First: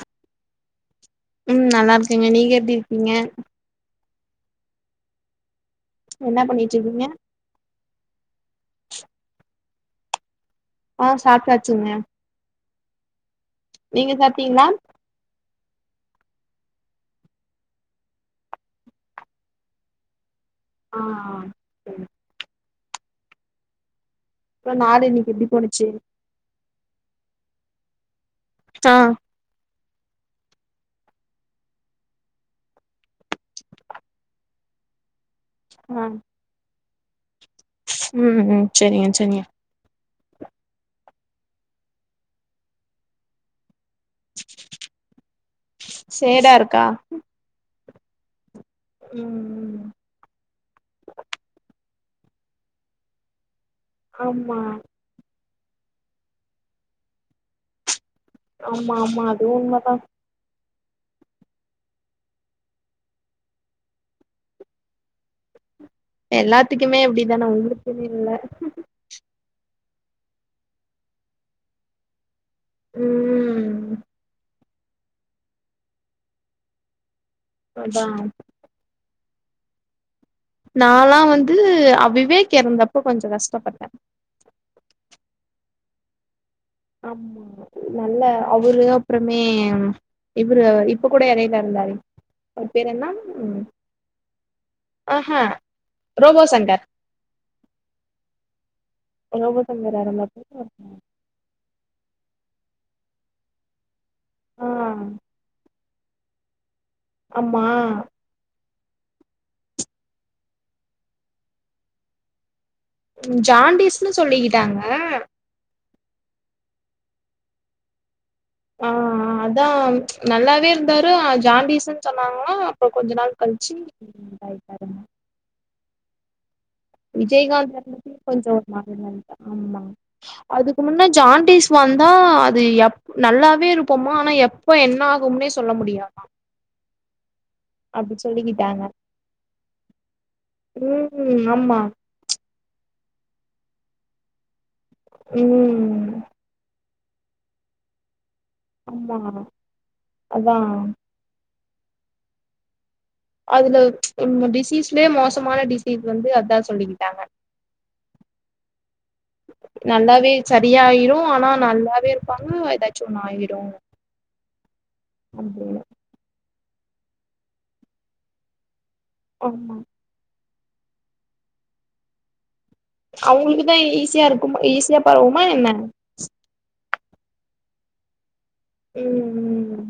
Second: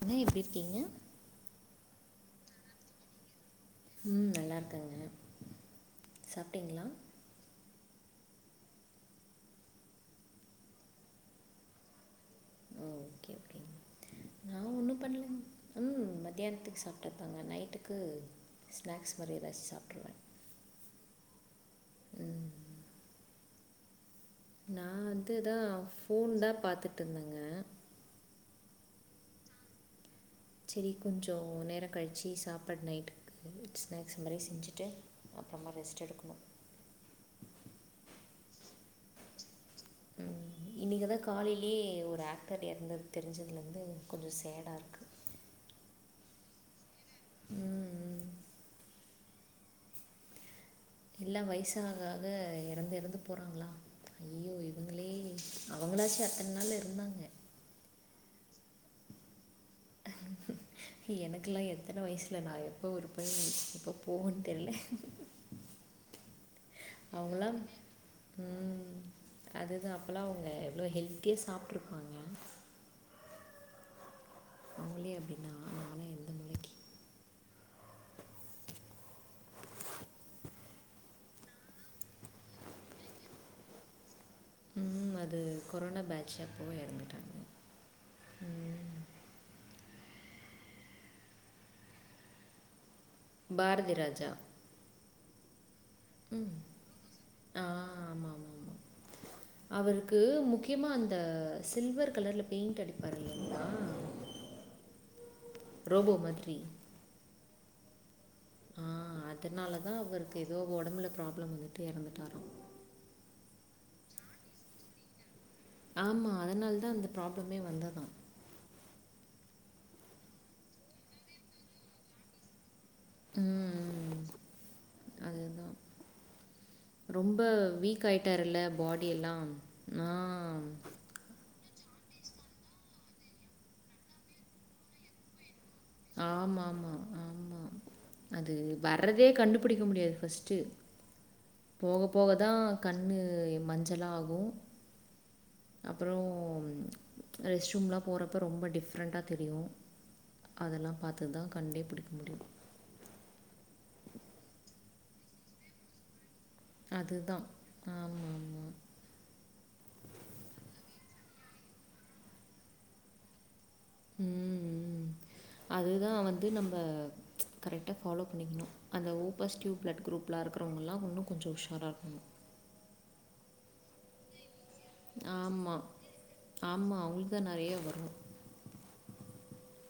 அண்ணா எப்டி இருக்கீங்க ஏங்க நீங்க எப்டி இருக்கீங்க ம் நல்லா இருக்காங்க என்ன பண்ணிட்ருக்கீங்க ஆ சாப்ட்டாச்சுங்க ம் ஓகே ஓகேங்க நீங்க சாப்ட்டீங்ளா மதியான்த்துக் சாப்டுத்தாங்க நைட்டுக்கு ஸ்நாக்ஸ் மாரி எதாச் சாப்ட்ருவே ஆ சரி அப்றோ நா நாளு இன்னைக்கு வந்து எப்டி இதா போனுச்சு ஃபோன் தா பாத்துட்டுந்தே அ செரி கொஞ்சோ நேர கழிச்சு சாப்பாட் நைட்டுக்கு ஸ்நாக்ஸ் மாரி செஞ்சுட்டு அப்றமா ஆ ரெஸ்ட் எடுக்குணு ம் ம் செரிங்க செரிங்க ம் இன்னைக்குதா காலைலியே ஒரு ஆக்டர் எற்ந்தது தெரிஞ்சதுலர்ந்து கொஞ்சு சேடா இருக்கு சேடா இருக்கா ம் ம் ம் ம் எல்லா வயசாகாக எறந்து எறந்து போறாங்ளா ஆமா அவங்களாச்சு அத்தன் நாள் இருந்தாங்க ஆமா ஆமா அதுவு உண்மதா எனக்குல்லா எத்தன வயசுல நா எப்போ இருப்பே எப்ப போவன் தெர்ல [inaudible] எல்லாத்துக்குமே இப்டித்தானே உங்களுக்குன் இல்ல அப்போலா அவுங்க எவ்ளோ ஹெல்த்தியா சாப்ட்ருப்பாங்க ம் அவுங்களே அப்டின்னா நானா எந்த மூலைக்கி அதா நாலா வந்து அ விவேக் எறந்தப்ப கொஞ்சே கஷ்டப்பட்ட ம் அது கொரோனா பேட்ச் அப்போ இறந்துட்டாங்க ஆமா இவுரு இப்ப கூட எடையில எறந்தாரே அவ்ர் பேர் என்ன பாரதிராஜா ஆஹ ம் ஆ ஆமா ஆமா ஆமா ரோபோ சங்கர் யாரோ அவருக்கு முக்கியமா அந்த சில்வர் கலர்ல பெயிண்ட்டடிப்பார் இல்லிங்ளா அ ரோபோ மாத்ரி ஆம்மா அ அதனாலதா அவருக்கு எதோ ஒடம்புல ப்ராப்ளம் வந்துட்டு எறந்துட்டாரா ம் ஜான்டிஸ்ன்னு சொல்லிக்கிட்டாங்க ஆமா அதனால் தா இந்த ப்ராப்ளமே வந்ததா அ அ அதா நல்லாவே இருந்தாரா ஜான்டிஸ்ன்னு சொன்னாங்ளா அப்போ கொஞ்ச நாள் கழிச்சு ம் இதாயிட்டாராம் அதுதான் ரொம்ப விஜய்காந்த் வீக் பத்தியும் கொஞ்சம் ஆயிட்டாருல்ல ஒரு மாரி பாடி தான் எல்லாம் இருந்தாராம் ஆமா ஆ அதுக்கு முன்ன ஜான்டிஸ் வந்தா அது எப்ப நல்லாவே இருப்போமா ஆனா எப்ப என்ன ஆகும்னே சொல்ல முடியாமா ஆமா ஆமா ஆமா அப்டி அது சொல்லிக்கிட்டாங்க வர்றதே கண்டுபிடிக்க முடியாது ஃபர்ஸ்ட்டு ம் ஆமா போக போகதான் கண்ணு மஞ்சளா ஆகும் ம் அப்புறம் ரெஸ்ட் ரூம்லா போற அப்போ ரொம்ப ஆமா டிஃப்ரெண்ட்டா தெரியும் அதா அதெல்லாம் பார்த்து தான் கண்டே பிடிக்க முடியும் அதுல டிசீஸ்லயே மோசமான டிசீஸ் வந்து அது அதுதான் ஆமா ஆமா நல்லாவே சரியாயிரும் ஆனா நல்லாவே இருப்பாங்க ஏதாச்சும் ஒண்ணு ஆயிரும் உம் உம் அதுதான் வந்து அது நம்ம கரெக்டாக ஃபாலோ பண்ணிக்கணும் அந்த ஓ ஆமா பாஸிடிவ் பிளட் குரூப்பெலாம் இருக்கும் இருக்குறவங்களாம் இன்னும் கொஞ்சம் உஷாரா இருக்கணும் அவங்களுக்குதான் ஈஸியா இருக்குமா ஈஸியா பரவுமா என்ன அவுங்களுக்கு தான் நிறைய வரும் உம் உம்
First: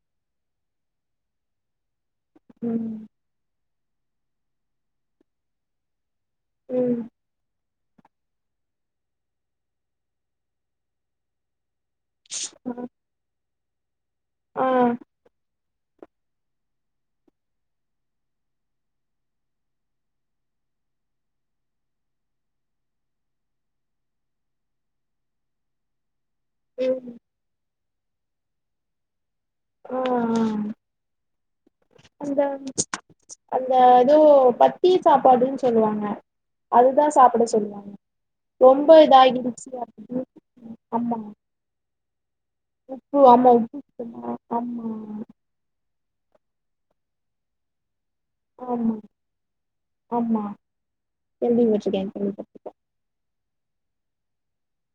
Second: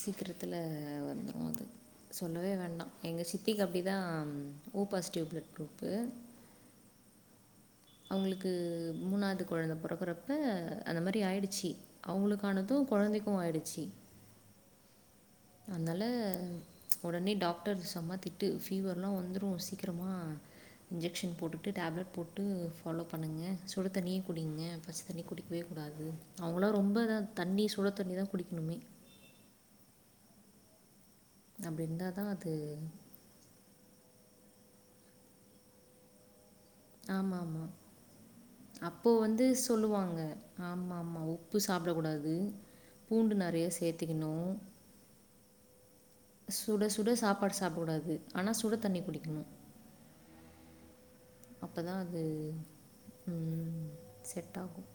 சீக்கிரத்துல வந்துரும் அது சொல்லவே வேண்டாம் ம் எங்க சித்திக்கு அப்ப அப்படிதான் ஓ பாசிட்டிவ் ப்ளட் குருப்பு உம் அவங்களுக்கு மூணாவது குழந்தை பிறகுறப்ப அந்த மாதிரி ஆயிடுச்சு அவங்களுக்கானதும் குழந்தைக்கும் ஆயிடுச்சி ஆஹ் அதனால உடனே டாக்டர் செமத்திட்டு ஃபீவர்லாம் வந்துரும் சீக்கிரமா இன்ஜெக்க்ஷன் போட்டுட்டு டேப்லெட் போட்டு ஃபாலோ பண்ணுங்க சுடு தண்ணியே குடிங்க பச்ச தண்ணி குடிக்கவே கூடாது அவங்களாம் ரொம் ம் இதான் தண்ணி சுழ தண்ணி தான் குடிக்கணுமே ஆஹ் ஆஹ் அப்படி இருந்தால் தான் அந்த அது அந்த இது பத்திய சாப்பாடுன்னு சொல்லுவாங்க அதுதான் சாப்பிட சொல்லுவாங்க ரொம்ப அப்போ வந்து இதாகிடுச்சு சொல்லுவாங்க அப்டின்னு ஆமா ஆமா உப்பு சாப்பிட கூடாது உப்பு ஆமா உப்பு ஆமா சுட சுட சாப்பாடு சாப்பிடக்கூடாது ஆனா சுடு ஆமா தண்ணி குடிக்கணும் ஆமா அப்போ கேள்விப்பட்ருக்கே கேள்விப்பட்ருக்கே செட்டாகும்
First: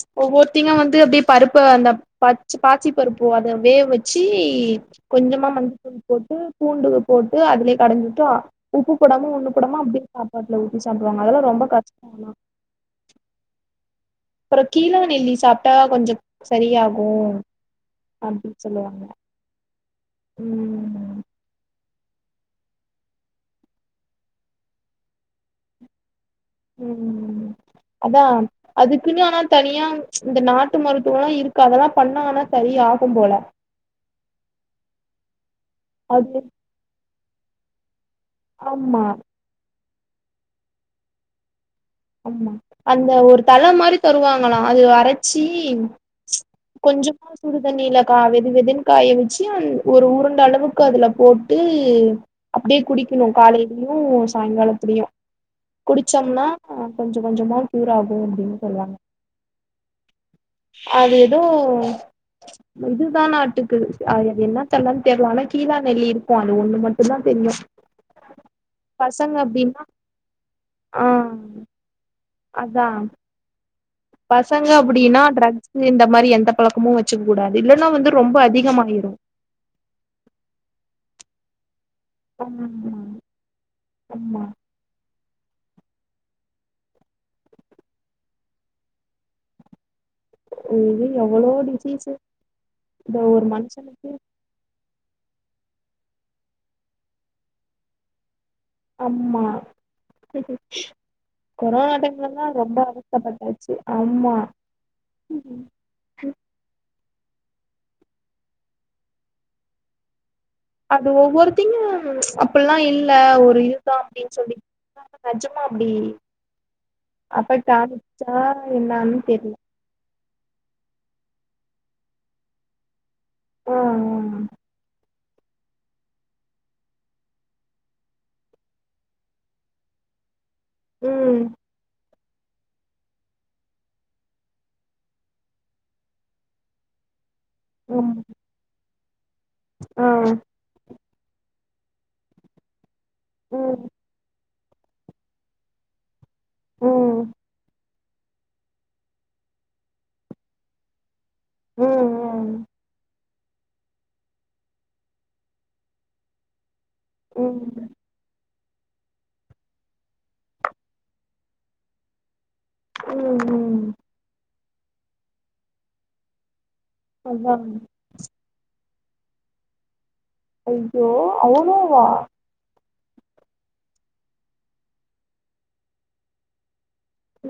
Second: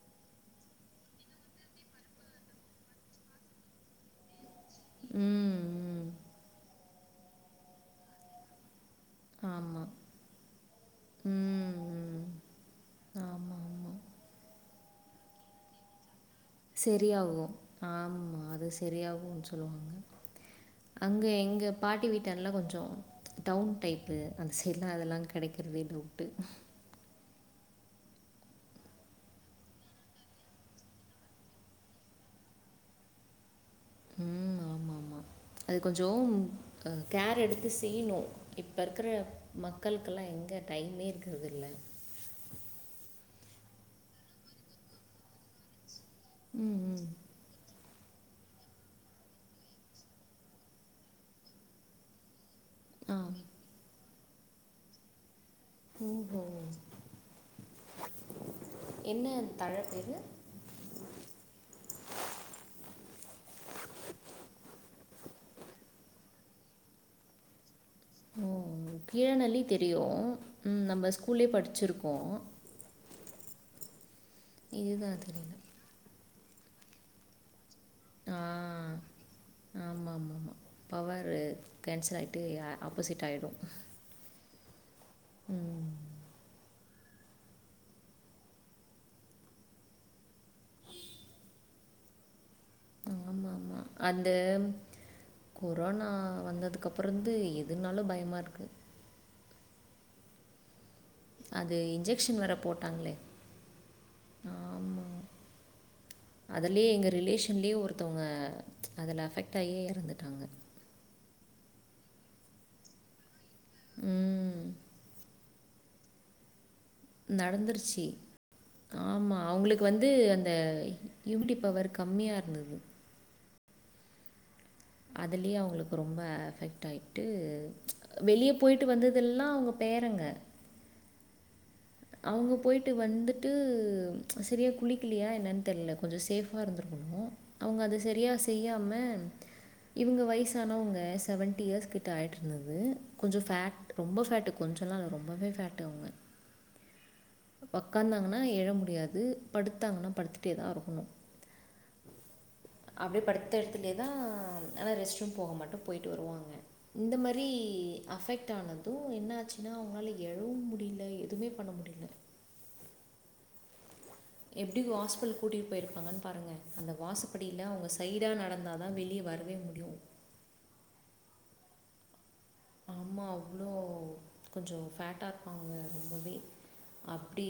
ச் ஒவ்வொருத்திங்க வந்து அப்படியே பருப்பு அந்த பச் பாசி பருப்பு அதை வேக வச்சு வச்சி கொஞ்சமா ம், மஞ்சத்தூள் ம். போட்டு பூண்டு போட்டு அதுலயே கடைஞ்சுட்டோ உப்பு போடாம ஒண்ணும்ப் போடாம ஆமா. அப்படியே சாப்பாட்டுல ஊத்தி சாப்பிடுவாங்க அதெல்லாம் ரொம்ப ம், ம். கஷ்டம் ஆமா, ஆமா. கீழா நெல்லி சாப்பிட்டா கொஞ்சம் செரியாகும் ஆமா அப்டி அது சொல்லுவாங்க சரியாகும்ன்னு சொல்லுவாங்க ம் அங்க எங்க பாட்டி வீட்டெல்லாம் கொஞ்சம் டவுன் டைப்பு அந்த சைடுலாம் அதெல்லாம் கிடைக்கிறதே டவுட்டு உம் அதா அதுக்குன்னு ஆனா தனியா இந்த நாட்டு மருத்துவோ எல்லா இருக்கு அதெல்லா பண்ணாங்கன்னா ச சரி ஆகும் போல உம் ஆமா ஆமா அது கொஞ்சோ அது அ கேர் எடுத்து செய்யணு இப்ப ஆமா இருக்கற மக்களுக்கெல்லா எங்க டைமே இருக்கறதில்ல ஆமா அந்த ஒரு தழை மாரி தருவாங்களா அது அரைச்சி கொஞ்சமா சூடுதண்ணியில கா வெது வெதுன்னு காய வச்சு ஒரு உருண்ட அளவுக்கு அதுல போட்டு அப்டியே குடிக்கணு காலையிலயு சாயங்காலத்துலயு ம் குடிச்சோம்னா ம்ஹ் கொஞ்ச கொஞ்சமா க்யூர் ஆகு அப்டின்னு சொல்லறாங்க எது அது ஏதோ இதுதா நாட்டுக்குது அது என்ன தழன்னு தெர்லா ஆனா கீழா நெல்லி இருக்கு அது ஒண்ணு மட்டுந்தா தெரியு ம் ம் பசங்க கீழாநெல்லி அப்டின்னா தெரியு ம் ஆ நம்ம ஸ்கூல்லே படிச்சிருக்கோ அதா பசங்க அப்டின்னா இதுதான் தெரியல. ட்ரக்ஸ் இந்த மாரி எந்த பழக்கமு வச்சுக்க கூடாது இல்லைன்னா வந்து ஆ ரொம்ப அதிகமாயிரு ஆமா ஆமாமா. பவரு கேன்சல் ஆயிட்டு ஆப்போசிட் ஆயிடு அம்மா ம் இது எவ்ளோ டிசீசு இந்த ஒரு ஆமாமா. மனுஷனுக்கு அந்த கொரோனா வந்ததுக்கு அப்பறந்து எதுனாலு பயமா இருக்கு அம்மா அது கொரோனா இன்ஜெக்ஷன் டைம்லதா வேற ரொம்ப போட்டாங்களே. அவஸ்தப்பட்டாச்சு ஆம்மா ம் அதுலே எங்க ரிலேஷன்லேயே ஒருத்தவங்க அதில அஃபெக்டாகியே எறந்துட்டாங்க அது ஒவ்வொருத்தையு அப்பெல்லா இல்ல ஒரு இதுதா அப்டின்னு சொல்லி ம். [inaudible] நெஜமா அப்டி நடந்துருச்சு. அஃபெக்டாயிருச்சா என்னான்னு தெர்ல இந்த யூமிட்டி பவர் கம்மியா இருந்தது ஆ அதுலே அவங்களுக்கு ரொம்ப அஃபெக்ட் ஆயிட்டு வெளிய போயிட்டு வந்ததெல்லா அவங்க பேர் இருங்க ம் அவங்க போயிட்டு வந்துட்டு செரியா குளிக்கலையா என்னன்னு தெரியல கொஞ்சோ சேஃபா இருந்திருகணு ணு அவங்க அத ஆமா செரியா செய்யாம ஆ இவங்க வயசானவங்க செவன்டி இயர்ஸ் கிட்ட ஆயிட்டு இருந்தது கொஞ்சோ ஃபேட் ம் ரொம்ப ஃபேட் கொஞ்சோல்லா இல்ல ரொம்வே ஃபேட்டு அவங்க ம் உக்காந்தாங்கன்னா எழ முடியாது படுத்தாங்கன்னா படுத்துட்டே தா இருக்கணு ம் அப்டியே படுத் த்த இடத்துலே தா ஆனா ரெஸ்ட் ரூம் போக மட்டு போயி்ட்டு வருவாங்க இந்த மாரி ம் ம் அஃபெக்ட் டா ஆனது என்ன ஆச்சுன்னா அவங்களால எழவு முடியல எதுமே பண்ண முடியல ம் ம் எப்டி ஹாஸ்பிட்டல் கூட்டிகிட்டு போயிருப்பாங்கன்னு பாருங்க அந்த வாசப்படியில அதான் அவங்க சைடா நடந்தாதா வெ ளிய வரவே முடியு ஐயோ அவளோ வா ஆமா அவ்ளோ கொஞ்சோ ஃபேட்டா இருப்பாங்க ரொம்பவே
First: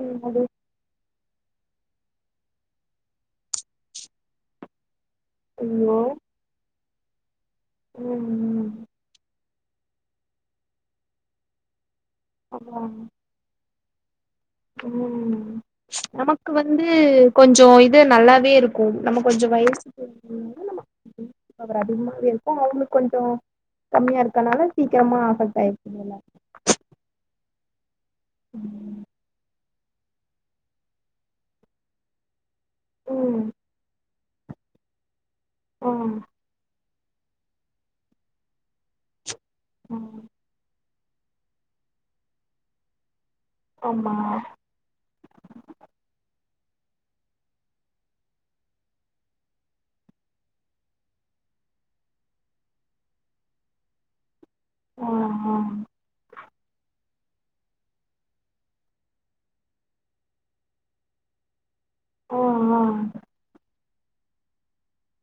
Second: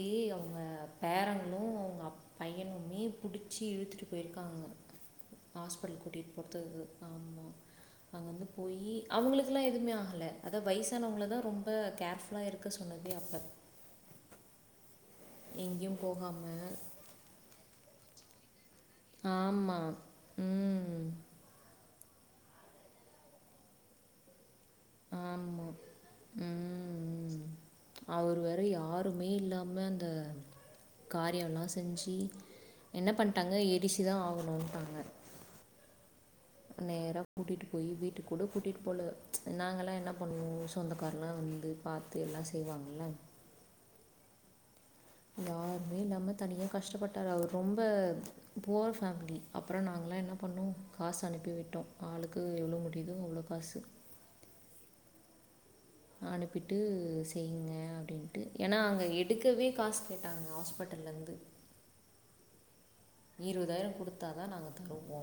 ம் அது அவுங்க பேரங்களு அவங்க அப் பையனுமே புடிச்சு இழுத்துட்டு போயிருக்காங்க ஐயோ ஹாஸ்பிட்டல் கூட்டிட்டு போற்துக்கு ம் அங்க வந்து ம் போயி அவங்களுகெல்லா எதுவுமே ஆகல அத வயசானவங்களதா ரொம்ப கேர்ஃபுல்லா இருக்க அதான் சொன்னதே அப்ப ம் எங்கேயும் போகாம. நமக்கு வந்து கொஞ்சோ இது நல்லாவே இருக் கு நம்ம கொஞ்சோ ஆமா. வயசுக்கு நம்ம ம். இமியூன்டி பவர் அதிகமா இருக்கு அவங்களுக்கு கொஞ்சோ கம்மியா இருக்கனால சீக்கிரமா அஃபக் ஆமா. ஆயிடுச்சு போல ம். அவர் வேற யாருமே இல்லாம அந்த காரியல்லா செஞ்சு என்ன ம் பண்ணிட்டாங்க எரிச்சுதா ஆகணுன்டாங்க ஆஹ நேரா கூட்டிட்டு போயி வீட்டுக் கூட கூட்டிட் போல நாங்கல்லா ஆ என்ன பண்ணுவோ சொந்தக்காரல்லா வந்து பாத்து எல்லா செய்வாங்கல்ல ஆமா யாருமே இல்லாம தனியா கஷ்டப்பட்டாரு அவர் ரொம்ப புவர் ஃபேம்லி அப்றொ நாங் கலா என்ன பண்ணோ காசு அனுப்பி விட்டோ ஆளுக்கு எவ்ளோ முடியுதோ அவ்ளோ காசு ஆ ஆ செய்ங்க அப்டின்ட்டு ஏன்னா அங்க எடுக்கவே காஸ் கேட்டாங்க ஹாஸ்பட்டல்லேந்து ஓ ஆ இருவதாயிரொ குடுத்தாதா நாங்க தருவோ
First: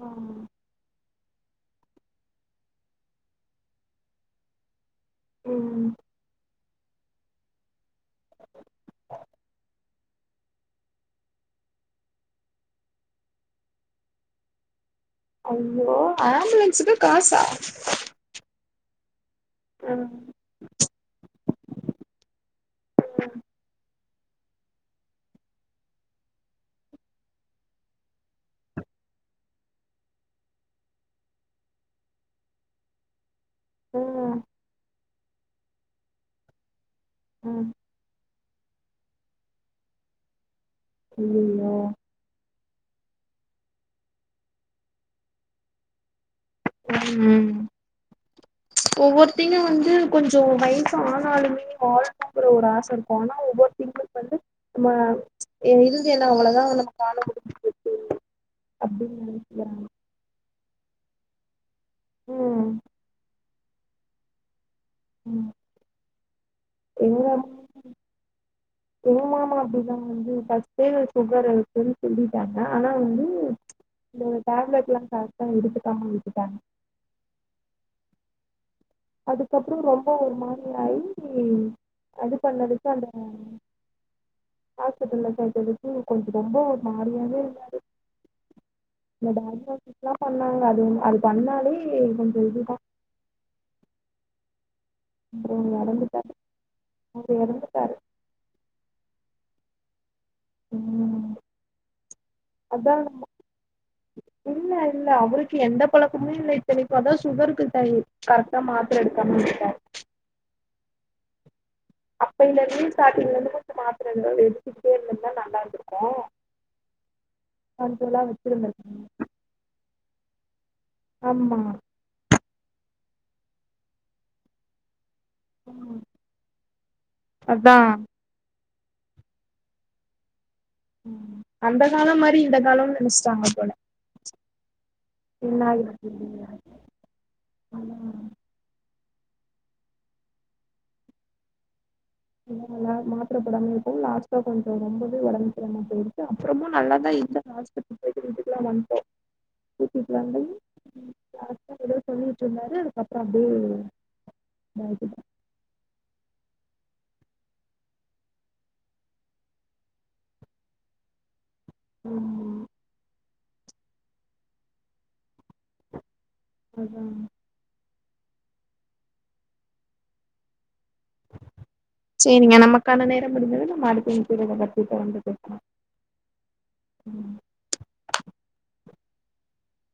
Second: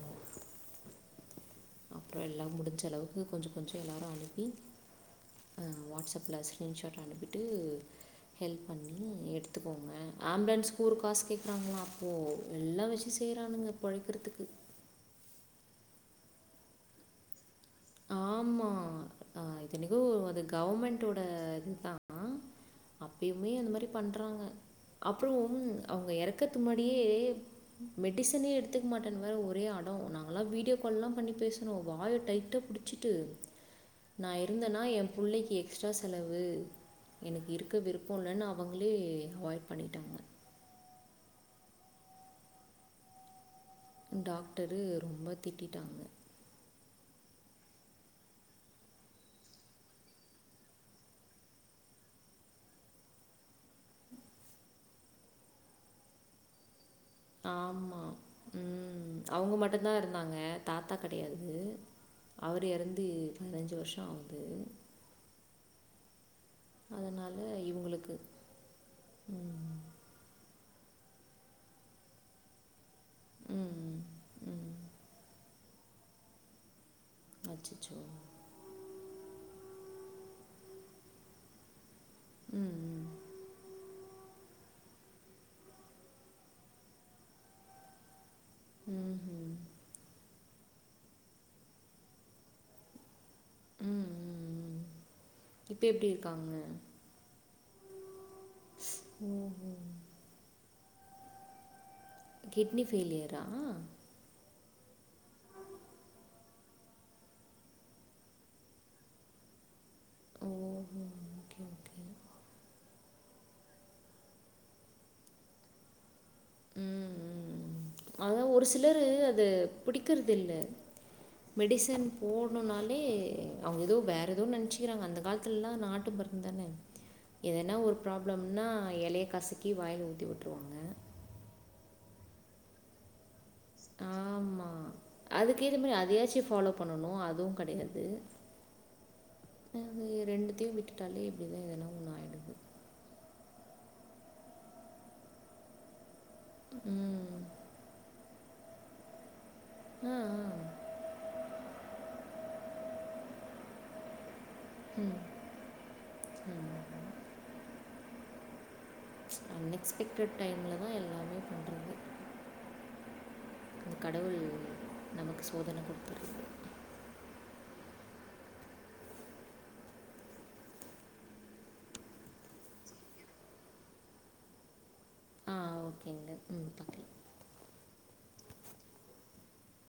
ஆ அப்றொ எல்லா முடிஞ்சளவுக்கு கொஞ்சக் கொஞ்சொ எல்லாரு அனுப்பி ஆ ம் வாட்ஸப்ல ஸ்க்ரீன்ஷாட் அனுப்பிட்டூ ஹெல்ப் பண்ணி எடுத்துக்கோங்க ஆம்புலன்ஸ்க்கு ஒரு காஸ் கேக்குறாங்களா அப்போ எல்லா வெச்சி செய்றானுங்க பொழக்கெற்த்துக்கு ஐயோ ஆம்புலன்ஸுக்கு காசா ஆமா ஆ இத்தனிக்கு ம் அது கௌம்மெண்ட்டோட இதுதா அப்பய்மே அந்த மாரி பண்றாங்க அப்றோ அவுங்க எறக்கற்த்துக் முன்னாடியே மெடிசனே எடுத்துக்க மாட்டன் வேற ஒரே அ டொ நாங்கல்லா வீடியோ கால்லா பண்ணி பேசுணோ வாய டைட்டா புடிச்சிட்டு நா ம் இருந்தனா ஏம் புள்ளைக்கி எக்ஸ்ட்ரா செலவு எனக்கு ம் இருக்க விருப்பொ இல்லனு அவங்களே அவாய்ட் பண்ணியிட்டாங்க ஐயையோ டாக்டரு ரொம்ப திட்டிட்டாங்க ம் ம் ஒவ்வொர்த்திங்க வந்து கொஞ்சொ வயசு ஆனாலுமே வாழணுங்குற ஒரு ஆச இருக்கு ஆனா ஒவ்வொருத்திங் [inaudible] வந்து நம்ம இருந்து என்னா அவ்வளோதா நம்ம காண முடியு ஆமா ம் அப்டின்னு அவுங்க நெனைக்கிறாங்க மட்டுந்தா இருந்தாங்க தாத்தா கடையாது அவரு ம் எறந்து பதினஞ்சு வர்ஷொ ஆவுது ம் அதனால இவுங்களுக்கு ஏ மாமா அப்டிதா வந்து ஃபஸ்ட்டே ஷுகர் இருக்குன் சொல்லிட்டாங்க ஆனா வந்து ம் இந்த ம் டேப்லெட்லா கரெக்ட்டா எடுத்துக்காம விட்டுட்டாங்க அச்சச்சோ அதுக்கப்றொ ரொம்பொ ஒரு மாரியாயி அது ம் பண்ணதுக்கு அந்த ம் ஹாஸ்பிட்டல்ல சேத்ததுக்கு கொஞ்சொ ரொம்போ ஒரு மாறியாவே இருந்தாரு நா ம்ஹும். டாக்டர்கிட்லா சொன்னாங்க அது அது பண்ணாலே கொஞ்சொ இதுதா ம் ம் அப்றொ இப்போ எப்படி எறந்துட்டாரு இருக்காங்க அவரு எறந்துட்டாரு ஸ் ம் ம் ம் கிட்னி அதா ஃபெய்லியரா இல்ல இல்ல அவருக்கு எந்த பழக்கம்மே இல்ல இத்தனைக்கு அதா சுகருக்கு [unintelligible] கரெக்ட்டா மாத்ர எடுக்காம விட்டாரு ஓ ஹொ ஓகே அப்பைலேர்ந்தே ஸ்டாட்டிங்லேந்து [inaudible] மாத்ர அ எடுத்துகிட்டே இருந்தம்னா நல்லா இருந்துருக்கு ம் ம் அதா ஒரு சிலரு வச்சிருந்திருக்கனு அத புடிக்கற்து இல்ல ஆமா மெடிசன் போ னுனாலே அவுங்க எதோ வேற எதோ நென்ச்சிக்கிறாங்க அந்த காலத்துல்லா நாட்டு மருந்தானே இது என்னா அதா ஒரு ப்ராபளம் ன்னா எலய கசக்கி வாயில ஊத்தி வுட்ருவாங்க ம் அந்த காலம் மாரி இந்த காலமு நனச்சுட்டாங்க போல என்ன அதுக்குகே மாறி அரிசி ஆகுறது ஃபாலோ பண்ணனு அதுவு கடயாது அது ரெண்டுத்தயு விட்டுட்டாலே இப்டிதா எனா உ நல்லா மாத்தர போடாம இருக்குவு லாஸ்டா கொஞ்சோ ரொம்பவே உடம்புக்குறாம போயிடுது அப்புறமு நல்லா தா ம். இருந்தாங்க ஹாஸ்பிடல் போய்ட்டு கூட்டிடலா வந்தோ கூட்டிட்டு ஆ, வந்தோ ஆ. யார்ட்டயோ எதோ சொல்லிட்டு இருந்தாரு அதுக்கப்பறோ அப்டியே உம் உம் அன் எக்ஸ்பெக்டட் டைம்ல தா எல்லாமே பண்ற உம் இந்த கடவுள் நமக்கு சோதன கொடுத்துற அதா சரிங்க நமக்கான நேரோ முடிஞ்சது நம்ம அடுத்த [unintelligible] அ பேசலாம் ஓகேங்க உம் ஒகே ஒகே